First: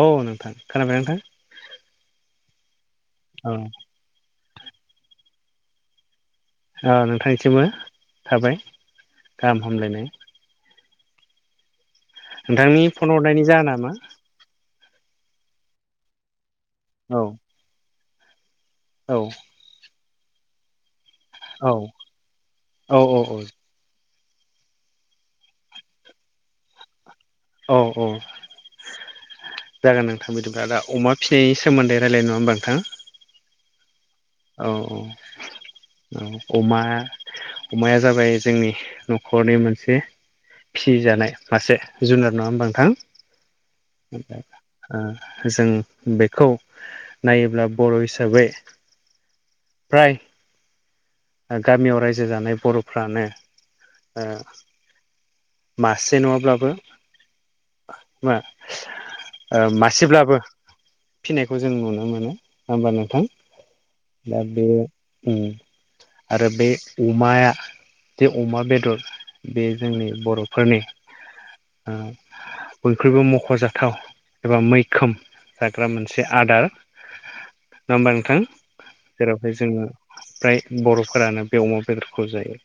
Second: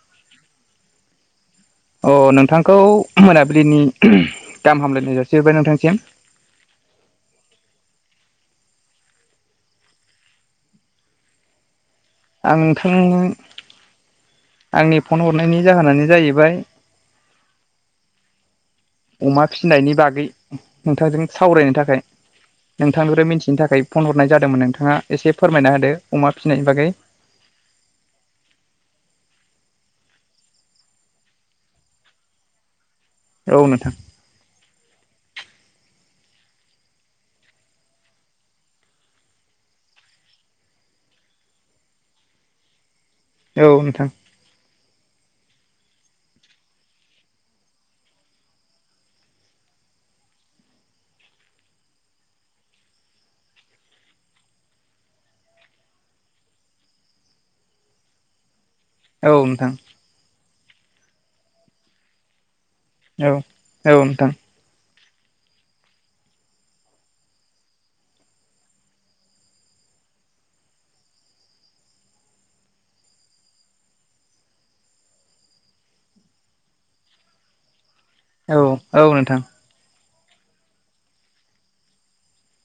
औ नोंथां खोनाबायना नोंथां अ नोंथांखौ औ मोनाबिलिनि गाहाम हामलायनाय जासिहरबाय नोंथांनिसिम अ नोंथांनिसिमबो थाबाय गाहाम हामलायनाय। आं नोंथांनि नोंथां फन हरनायनि जाहोना मा आंनि फन हरनायनि जाहोनानो जाहैबाय औ औ अमा फिनायनि बागै नोंथांजों सावरायनो औ थाखाय औ नोंथांनिफ्राय मिथिनो थाखाय फन हरनाय जादोंमोन नोंथाङा एसे फोरमायना हदो अमा फिनायनि बागै। औ औ जागोन नोंथां बिदिब्ला दा अमा फसिनायनि सोमोन्दै रायलायनो नङा होमबा नोंथां। औ नोंथां औ औ औ अमा अमाया जाबाय जोंनि न'खरनि मोनसे फि जानाय मासे जुनार नङा होनबा नोंथां। औ नोंथां ओ जों बेखौ नायोब्ला बर' हिसाबै फ्राय गामियाव रायजो जानाय बर'फ्रानो मासे नङाब्लाबो मा औ नोंथां मासेब्लाबो फिनायखौ जों नुनो मोनो होमबा नोंथां औ औ नोंथां दा बे अम आरो बे अमाया जे अमा बेदर बे जोंनि बर'फोरनि ओ बयनिख्रुइबो मख'जाथाव एबा मैखोम जाग्रा मोनसे आदार नङा होनबा नोंथां। औ औ नोंथां जेरावहाय जोंङो फ्राय बर'फोरानो बे अमा बेदरखौ जायो।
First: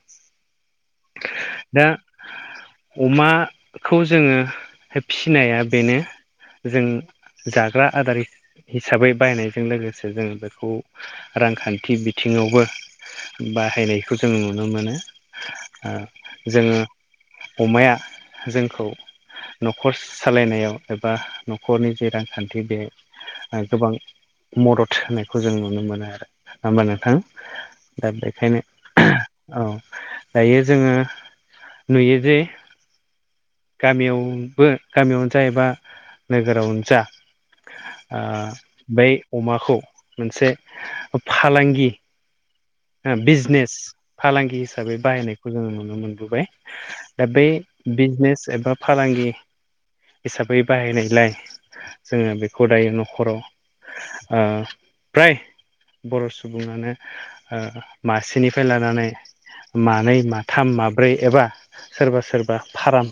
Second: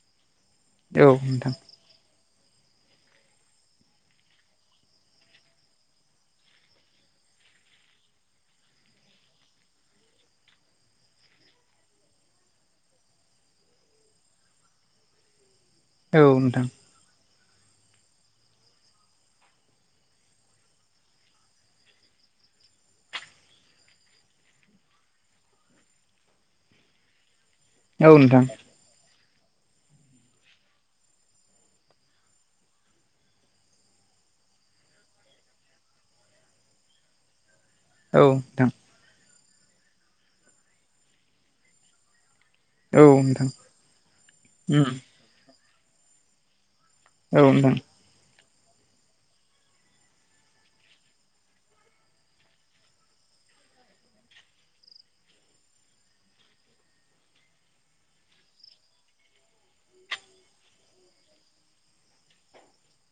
औ नोंथां दा अमाखौ जोंङो फिसिनाया बेनो जों जाग्रा आदार हिसाबै बायनायजों लोगोसे जोंङो बेखौ रांखान्थि बिथिङावबो बाहायनायखौ जों नुनो मोनो। ओ औ नोंथां उम जोंङो अमाया जोंखौ न'खर सालायनायाव एबा न'खरनि जे रांखान्थि बे गोबां मदद होनायखौ जों नु नो मोनो आरो होनबा नोंथां दा औ नोंथां बेखायनो औ दायो जोंङो नुयो जे गामियावबो गामियावनो जा एबा नोगोरावनो जा ओ औ बै अमाखौ मोनसे फालांगि बिजनेस फालांगि हिसाबै बाहायनायखौ जोंङो नुनो मोनबोबाय। दा नोंथां औ नोंथां औ बै नोंथां बिजनेस एबा फालांगि हिसाबै बाहायनायलाय जोङो बेखौ दायो न'खराव फ्राय बर' सुबुङानो मासेनिफ्राय लानानै मानै माथाम माब्रै एबा सोरबा सोरबा फार्म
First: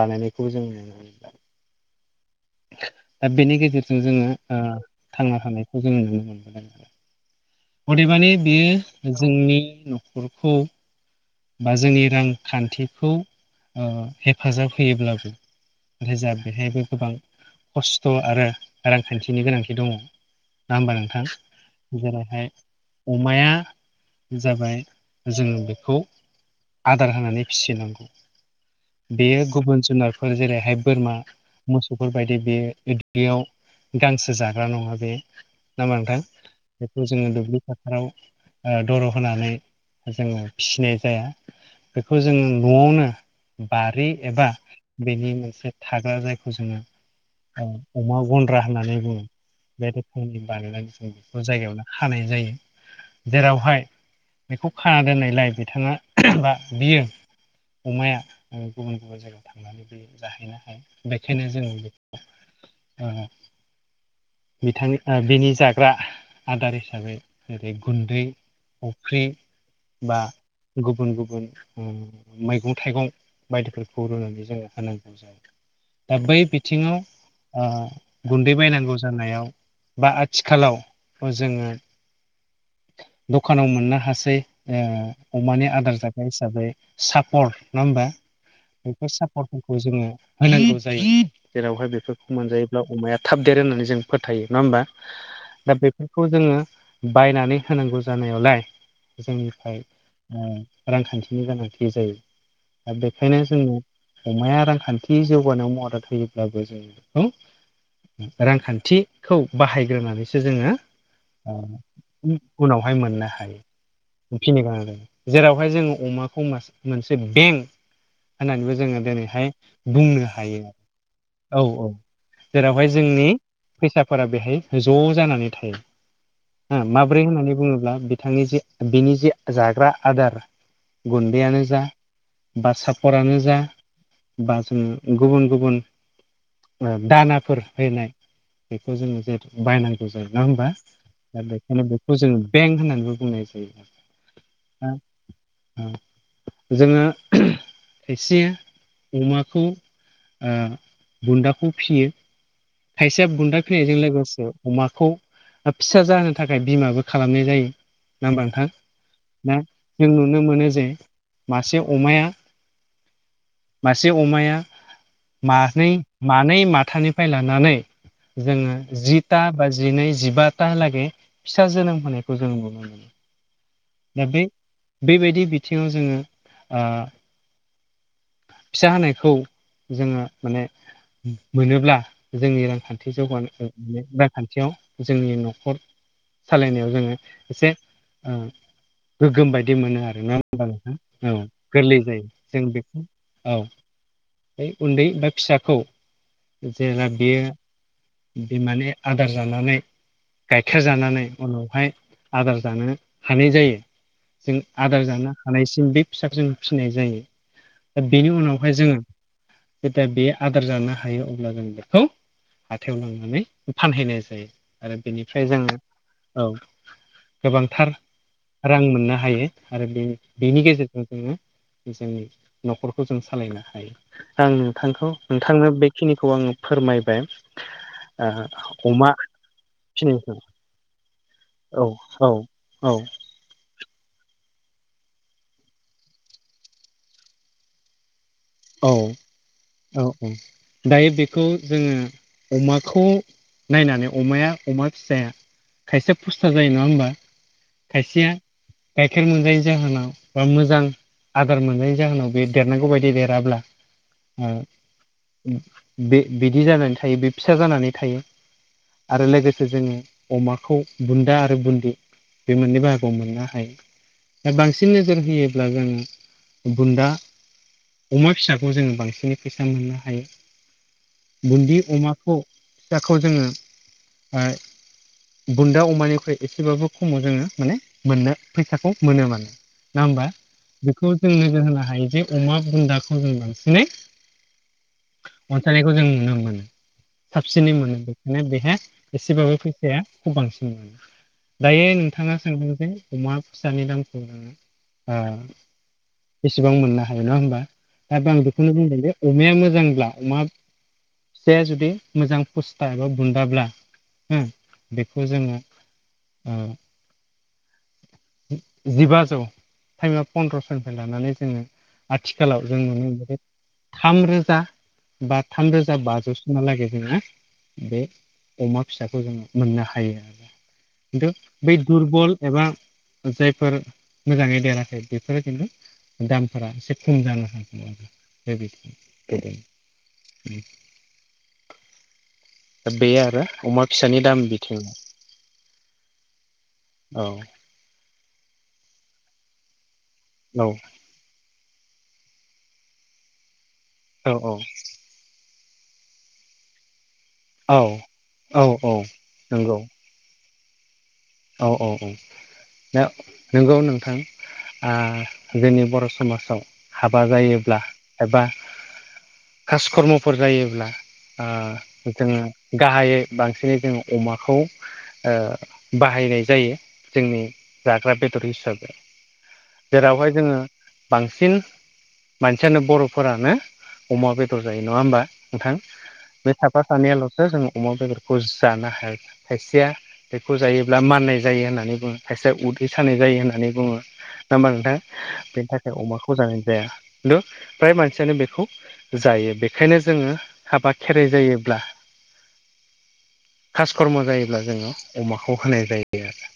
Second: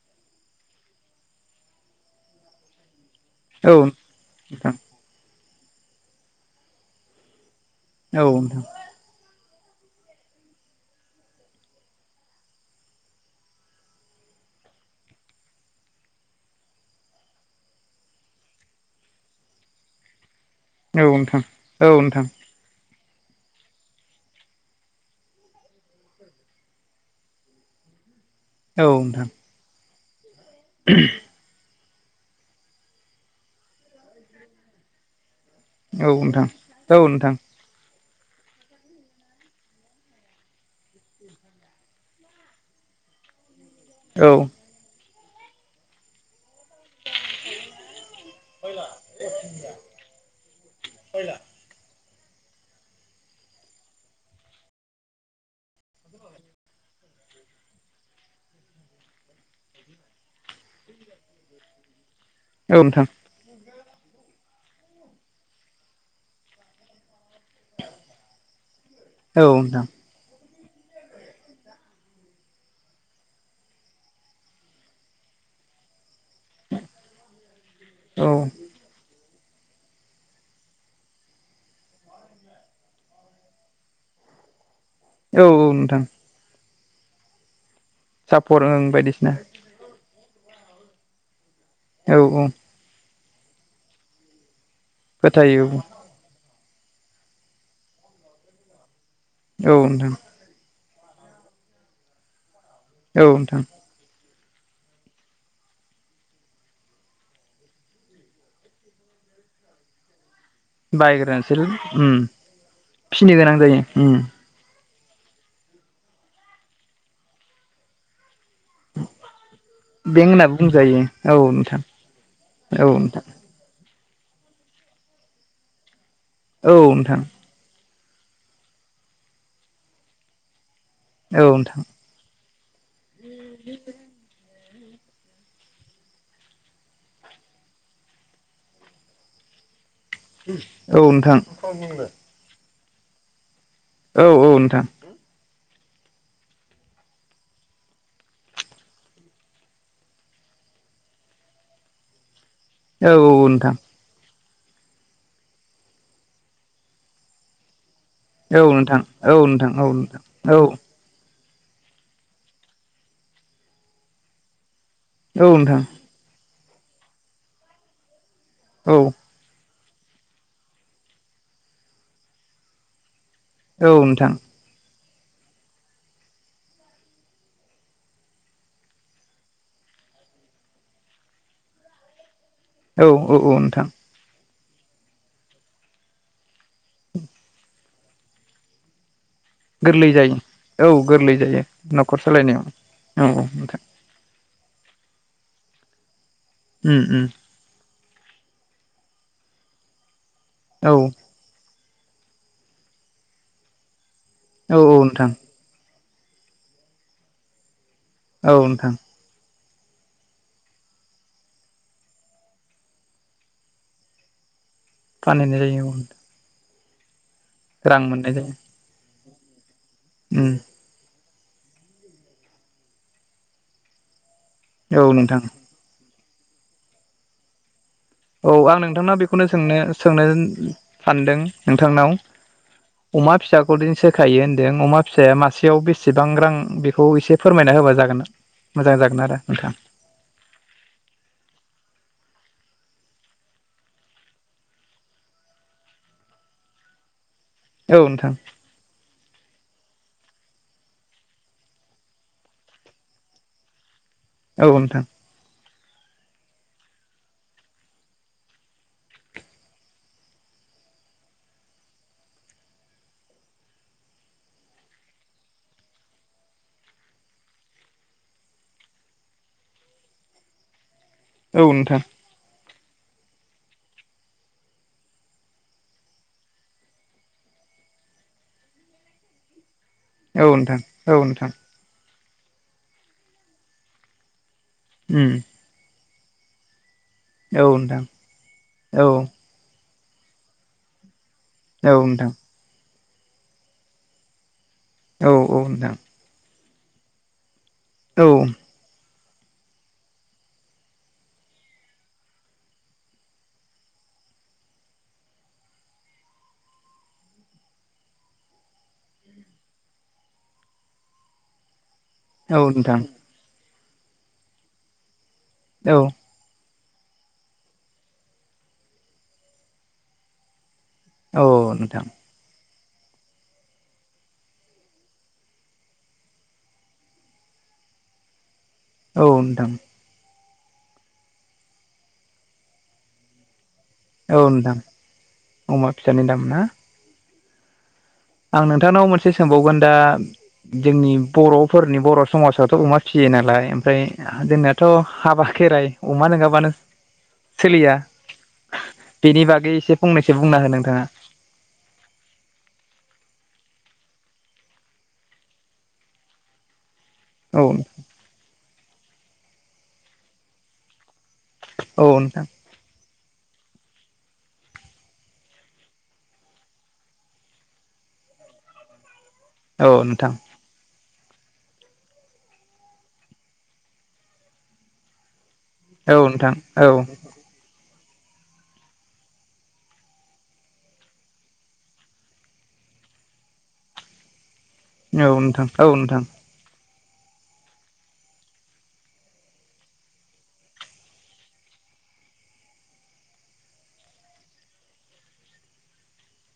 बानायनायखौबो जों नुनो मोनला। दा बेनि गेजेरजों जोङो थांना थानायखौ जो नुनो मोनबोदों आरो। अदेबानि बेयो जोंनि न'खरखौ बा जोंनि रांखान्थिखौ हेफाजाब होयोब्लाबो नथाय जा बेहायबो गोबां खस्थ' आरो रांखान्थिनि गोनांथि दङ। नामबार औ नोंथां नोंथां जेरैहाय अमाया जाबाय जोङो बेखौ आदार होनानै फिसिनांगौ औ नोंथां बेयो गुबुन जुनार फोर जेरैहाय बोरमा मोसौ बेफोरबायदि बे दलियाव गांसो जाग्रा नङा बे। ना औ बा नोंथां औ बेखौ जोङो नोंथां दुब्लि फोथाराव दर' होनानै जोङो फिसिनाय जाया बेखौ जोङो न'आवनो बारि औ एबा बेनि मोनसे थाग्रा जायखौ जोङो अमा गन्द्रा होननानै बुङो बेनि बानायनानै जों बेखौ जायगायावनो खानाय जायो जेरावहाय बेखौ खाना दोननायलाय बिथाङा बा बियो अमाया गुबुन गुबुन जायगायाव थाङो। नानै बे जाहैनो हाया बेखायनो जों बे औ नोंथां। बिथांनि बिनि जाग्रा आदार हिसाबै जेरै गुन्दै फफ्रि औ नोंथां बा गुबुन गुबुन मैगं थाइगं बायदिफोरखौ रुनानै जोङो होनांगौ जायो दा बै बिथिङाव औ गुन्दै बायनांगौ जानायाव बा आथिखालाव जोङो दखानाव मोननो हासै औ अमानि आदार नोंथां जाग्रा हिसाबै सापर् नङा होमबा सापर ओं बेफोर बायदिसिना सापर्टफोरखौ जोङो होनांगौ जायो। जेरावहाय औ बेफोरखौ औ मोनजायोब्ला अमाया थाब देर होननानै जों फोथायो नङा होमबा। फोथायो बेखौ जोङो बायनानै होनांगौ जानायावलाय औ जोंनिफ्राय नोंथां रांखान्थिनि गोनांथि जायो दा औ बेखायनो नोंथां जोङो अमाया रांखान्थि जौगानायाव मदद होयोब्लाबो जोंङो रांखान्थिखौ बाहायग्रोनानैसो जोङो बायग्रा ओ ओसोल उनावहाय मोननो फिनो गोनां हायो जायो। फिनो गोनां जादों जेरावहाय जोङो अमाखौ मोनसे बेंक होननानैबो जोङो दिनैहाय बें बुंनो होनना हायो बुंजायो। औ औ औ जेरावहाय नोंथां जोंनि फैसाफोरा बेहाय ज' जानानै थायो। औ नोंथां औ हो नोंथां माब्रै होननानै बुङोब्ला बिथांनि जे बिनि जे जाग्रा आदार औ गुन्दैआानो जा बा सापरानो जा बा जों गुबुन गुबुन दानाफोर फनाय बेखौ जोङो जे बायनांगौ। जायो नङा हबा नोंथां दा बेखायनो बेखौ जोङ बेंक होननानैबो बुंनाय जायो आरो। औ औ नोंथां। औ जोङो खायसे अमाखौ ओ बुन्दाखौ फियो औ खायसेया औ बुन्दा नोंथां औ फिनायजों लोगोसे अमाखौ फिसा जाहोनो थाखाय बिमाबो खालामनाय जायो। ना बांथां नोंथां औ नोंथां औ दा जों नुनो नोंथां औ मोनो जे मासे अमाया मासे अमाया नोंथां मानै मानै माथानिफ्राय लानानै जोङो औ जि था बाजिनै जिबाता लागै फिसा जोनोम होनायखौ जों नुनो मोनो। दा बे बेबायदि बिथिङाव जोङो ओ फिसा होनायखौ जोङो माने मोनोब्ला जोंनि रां औ नोंथां औ रांखान्थि औ औ नोंथां जौगानाय रांखान्थियाव जोंनि न'खर सालायनायाव जोङो एसे गोगोम बायदि बिदि मोनो गोरलै आरो जायो ना होनबा औ नों गोरलै औ जायो गोरलै न'खर जायो सालायनायाव जों बेखौ औ नोंथां बे उन्दै बा फिसाखौ उम जेब्ला उम बेयो बेमाने आदार जानानै गाइखेर औ जानानै उनावहाय आदार जानो हानाय जायो जों औ औ आदार नोंथां जानो हानायसिम बे फिसाखौ जों फिसिनाय जायो दा बेनि औ उनावहाय नोंथां जोङो जेदि बे आदार जानो हायो अब्ला जों बेखौ हाथायाव लांनानै फानहैनाय जायो आरो बेनिफ्राय फानहैनाय जोङो जायो औ औ। गोबांथार रां मोननाय जायो रां मोननो हायो आरो बे उम बेनि गेजेरजों जों जोंनि न'खरखौ जों सालायनो हायो आं औ नोंथांखौ नोंथां नोंथांनो बे बेखिनिखौ आङो फोरमायबाय। औ आं ओ अमा नोंथांनाव बेखौनो सोंनो सोंनो फिनायखौ सानदों औ नोंथांनाव। औ औ अमा फिसाखौ फरदिन सोखायो होन्दों अमा फिसाया मासेयाव बेसेबां रां बेखौ एसे फोरमायना होबा जागोन। औ मोजां जागोन आरो नोंथां। औ औ। दायो बेखौ जोङो अमाखौ नायनानै अमाया अमा फिसाया खायसेया फुस्था जायो नङा होनबा नोंथां खायसेया गाइखेर मोनजायैनि जाहोनाव बा मोजां आदार मोनजयैनि जाहोनाव बे देरनांगौ बायदि देर जाब्ला औ नोंथां उम बे बिदि जानानै थायो बे फिसा जानानै थायो। आरो लोगोसे जोङो अमाखौ बुन्दा आरो बुन्दि बे मोननै बाहागोआव मोननो हायो। बांसिन नोजोर होयोब्ला जोङो बुन्दा अमा फिसाखौ जोङो बांसिनै फैसा मोननो हायो औ बुन्दि नोंथां अमा बुन्दाखौ जोङो ओ बुन्दा अमानिख्रुइ एसेबाबो खमाव जोङो माने मोननो फैसाखौ मोनो माने नङा होमबा औ नोंथां बेखौ औ नोंथां औ जों नोंथां नोजोर होनो हायो जे अमा बुन्दाखौ जों बांसिनै उम। अनसायनायखौ जों नुनो मोनो औ साबसिनै मोनो नोंथां बेखायनो बेहाय औ औ एसेबाबो फैसा फिसायाखौ बांसिन मोनो दायो नोंथां नोंथाङा सोंदों जे अमा फिसानि दामखौ जोङो ओ औ औ नोंथां बेसेबां मोननो हायो नङा होमबा। दा औ आं बेखौनो बुंदों जे अमाया मोजांब्ला अमा फिसाया जुदि मोजां फुस्था एबा बुन्दाब्ला हो बेखौ जोङो औ। जिबाजौ टाइमा पन्द्रस'निफ्राय लानानै जोङो औ आथिखालाव जों नुनो नोंथां मोनो थामरोजा बा थामरोजा औ बाजौ हालागै जोङो बे अमा फिसाखौ जोङो मोननो हायो। खिनथु औ बेै नोंथां दुरबल एबा जायफोर मोजाङै देराखै बेफोरो खिन्थु दामफोरा एसे खम जानो हागौ आरो। औ बेबायदि। नोंथां बे आरो अमा फिसानि औ दाम नोंथां बिथिङाव अमा फिसानि दाम ना औ। आं नोंथांनाव मोनसे सोंबावगोन दा औ जोंनि बर' फोरनि बर' समाजावथ' अमा फिसियो नालाय ओमफ्राय जोंनाथ' हाबा खेराइ अमा नङाबानो औ सोलिया औ औ बेनि बागै नंगौ एसे फंनैसो बुंना हो नोंथाङा औ औ औ दा नोंगौ नोंथां आ जोंनि बर' समाजाव हाबा औ जायोब्ला एबा खासकर्म'फोर जायोब्ला औ ओ जोङो नोंथां गाहायै बांसिनै जोङो अमाखौ ओ बाहायनाय जायो जोंनि जाग्रा बेदर हिसाबै औ नोंथां जेरावहाय जोङो बांसिन मानसियानो बर'फोरानो अमा बेदर जायो नङा होमबा नोंथां औ नोंथां बे साफा औ सानैयाल'सो जों अमा बेदरखौ जानो हायाखै खायसेया खौ जायोब्ला माननाय जायो होननानै बुङो खायसेया उदै सानाय जायो होननानै बुङो नङा ओमबा नोंथां बेनि नोंथां थाखाय अमाखौ जानाय जाया खिन्थु फ्राय मानसियानो बेखौ जायो बेखायनो जोङो हाबा खेराइ जायोब्ला खास कर्म जायोब्ला जोङो अमाखौ होनाय जायो आरो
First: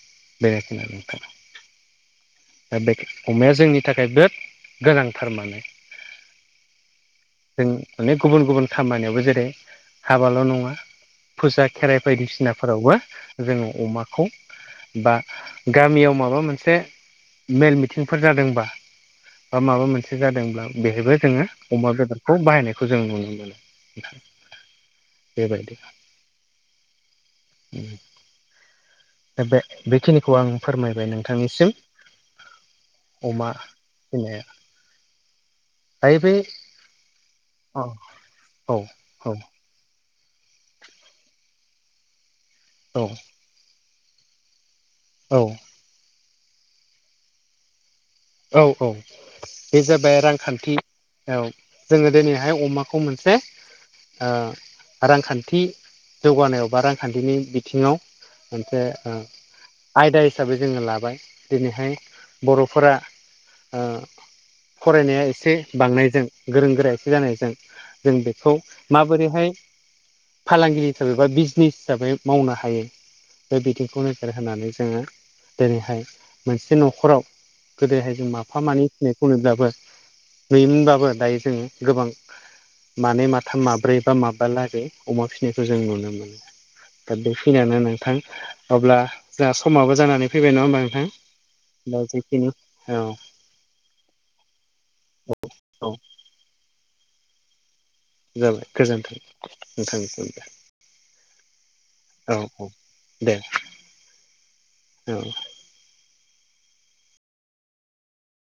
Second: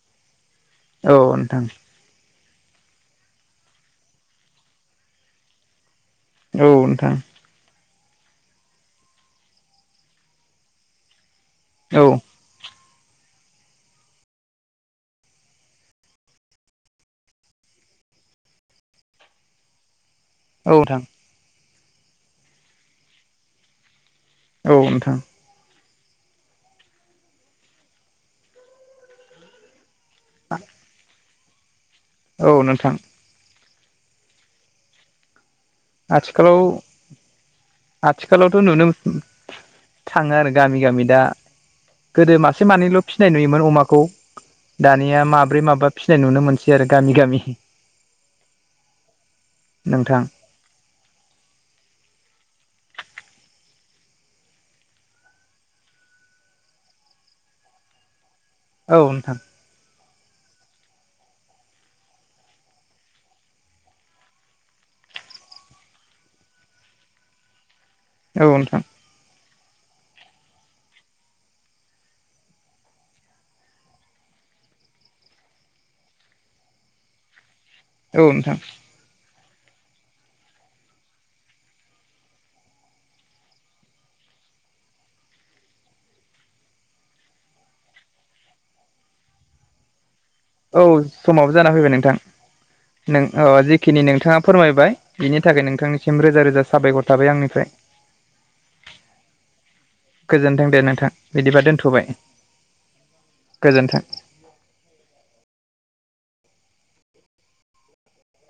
बेखिनियानो नोंथां दा बेग अमाया जोंनि थाखाय बिराद गोनांथारमाने औ नोंथां जों अनेक गुबुन गुबुन खामानियावबो जेरै हाबाल' नङा फुसा औ नोंथां औ खेराइ बायदिसिनाफोरावबो जोङो अमाखौ बा गामियाव माबा मोनसे मेल मिथिंफोर जादोंबा बा माबा मोनसे जादों ब्ला औ नोंथां बेहायबो जोङो अमा बेदरखौ बाहायनायखौ जों नुनो मोनो औ नोंथां बेबायदि दा बे बेखिनिखौ आं फोरमायबाय नोंथांनिसिम औ नोंथां अमा [unintelligible] ओमफ्राय बे आथिखालाव औ आथिखालावथ' औ नुनो [unintelligible] थाङो आरो गामि गामि दा गोदो मासे मानैल' औ फिसिनाय नुयोमोन अमाखौ दानिया औ माब्रै माबा फिसिनाय नुनो मोनसै आरो गामि गामि हि औ औ बे जाबाय रांखान्थि औ जोङो दिनैहाय अमाखौ मोनसे ओ रांखान्थि जौगानायाव बा रांखान्थिनि बिथिङाव मोनसे औ ओ नोंथां आयदा हिसाबै जोङो लाबाय दिनैहाय बर'फोरा ओ फरायनाया एसे बांनायजों गोरों गोरा एसे जानायजों जों औ बेखौ नोंथां माबोरैहाय फालांगि हिसाबै बा बिजनिस हिसाबै मावनो हायो दा बिथिंखौ नोजोर होनानै जोङो जेरैहाय मोनसे न'खराव गोदोहाय औ जों नोंथां माफा मानै फिनायखौ नब्लाबो नुयोमोनबाबो दायो जोङो गोबां मानै माथाम माब्रै बा माबा लागै अमा फिसिनायखौ जों नुनो मोनो दा बे खिनियानो नोंथां अब्ला जोंहा समाबो जानानै फैबाय नङा होमबा नोंथां औ समाबो जाना फैबाय दा नोंथां जेखिनि औ नों अ जिखिनि नोंथाङा फोरमायबाय बिनि थाखाय औ नोंथांनिसिम रोजा रोजा साबायखर थाबाय आंनिफ्राय जाबाय गोजोन्थों नोंथांनिसिम गोजोनथों दे नोंथां बिदिबा दोनथ'बाय औ औ दे गोजोनथों औ